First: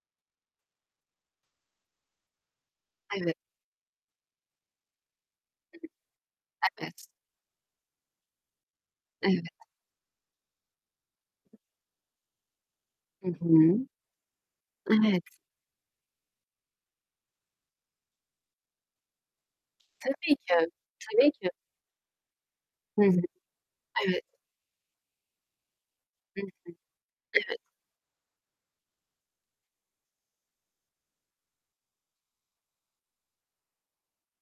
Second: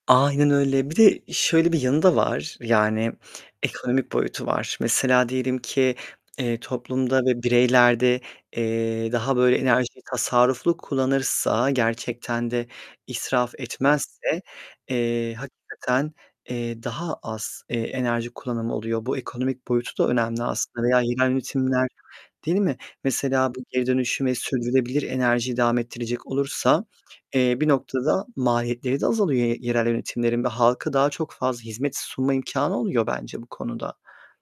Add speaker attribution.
Speaker 1: Aynen öyle. Bir de şöyle bir yanı da var: Yani,
Speaker 2: Evet.
Speaker 1: ekonomik boyutu var. Mesela, diyelim ki eee,
Speaker 2: Evet.
Speaker 1: toplumda ve bireylerde, eee, daha
Speaker 2: Evet.
Speaker 1: böyle enerjiyi tasarruflu kullanırsa, gerçekten de
Speaker 2: Hı
Speaker 1: israf
Speaker 2: hı.
Speaker 1: etmezse,
Speaker 2: Evet.
Speaker 1: eee, hakikaten, eee, daha az, eee, enerji kullanımı oluyor. Bu ekonomik boyutu da
Speaker 2: Tabii
Speaker 1: önemli
Speaker 2: ki,
Speaker 1: aslında veya yerel
Speaker 2: tabii ki.
Speaker 1: yönetimler Değil mi?
Speaker 2: Hı hı.
Speaker 1: Mesela, bu geri
Speaker 2: Evet.
Speaker 1: dönüşüm ve sürdürülebilir enerjiyi devam ettirecek
Speaker 2: Hı hı.
Speaker 1: olursa, eee,
Speaker 2: Evet.
Speaker 1: bir noktada maliyetleri de azalıyor ye ye yerel yönetimlerin ve halka daha çok fazla hizmet sunma imkânı oluyor bence bu konuda.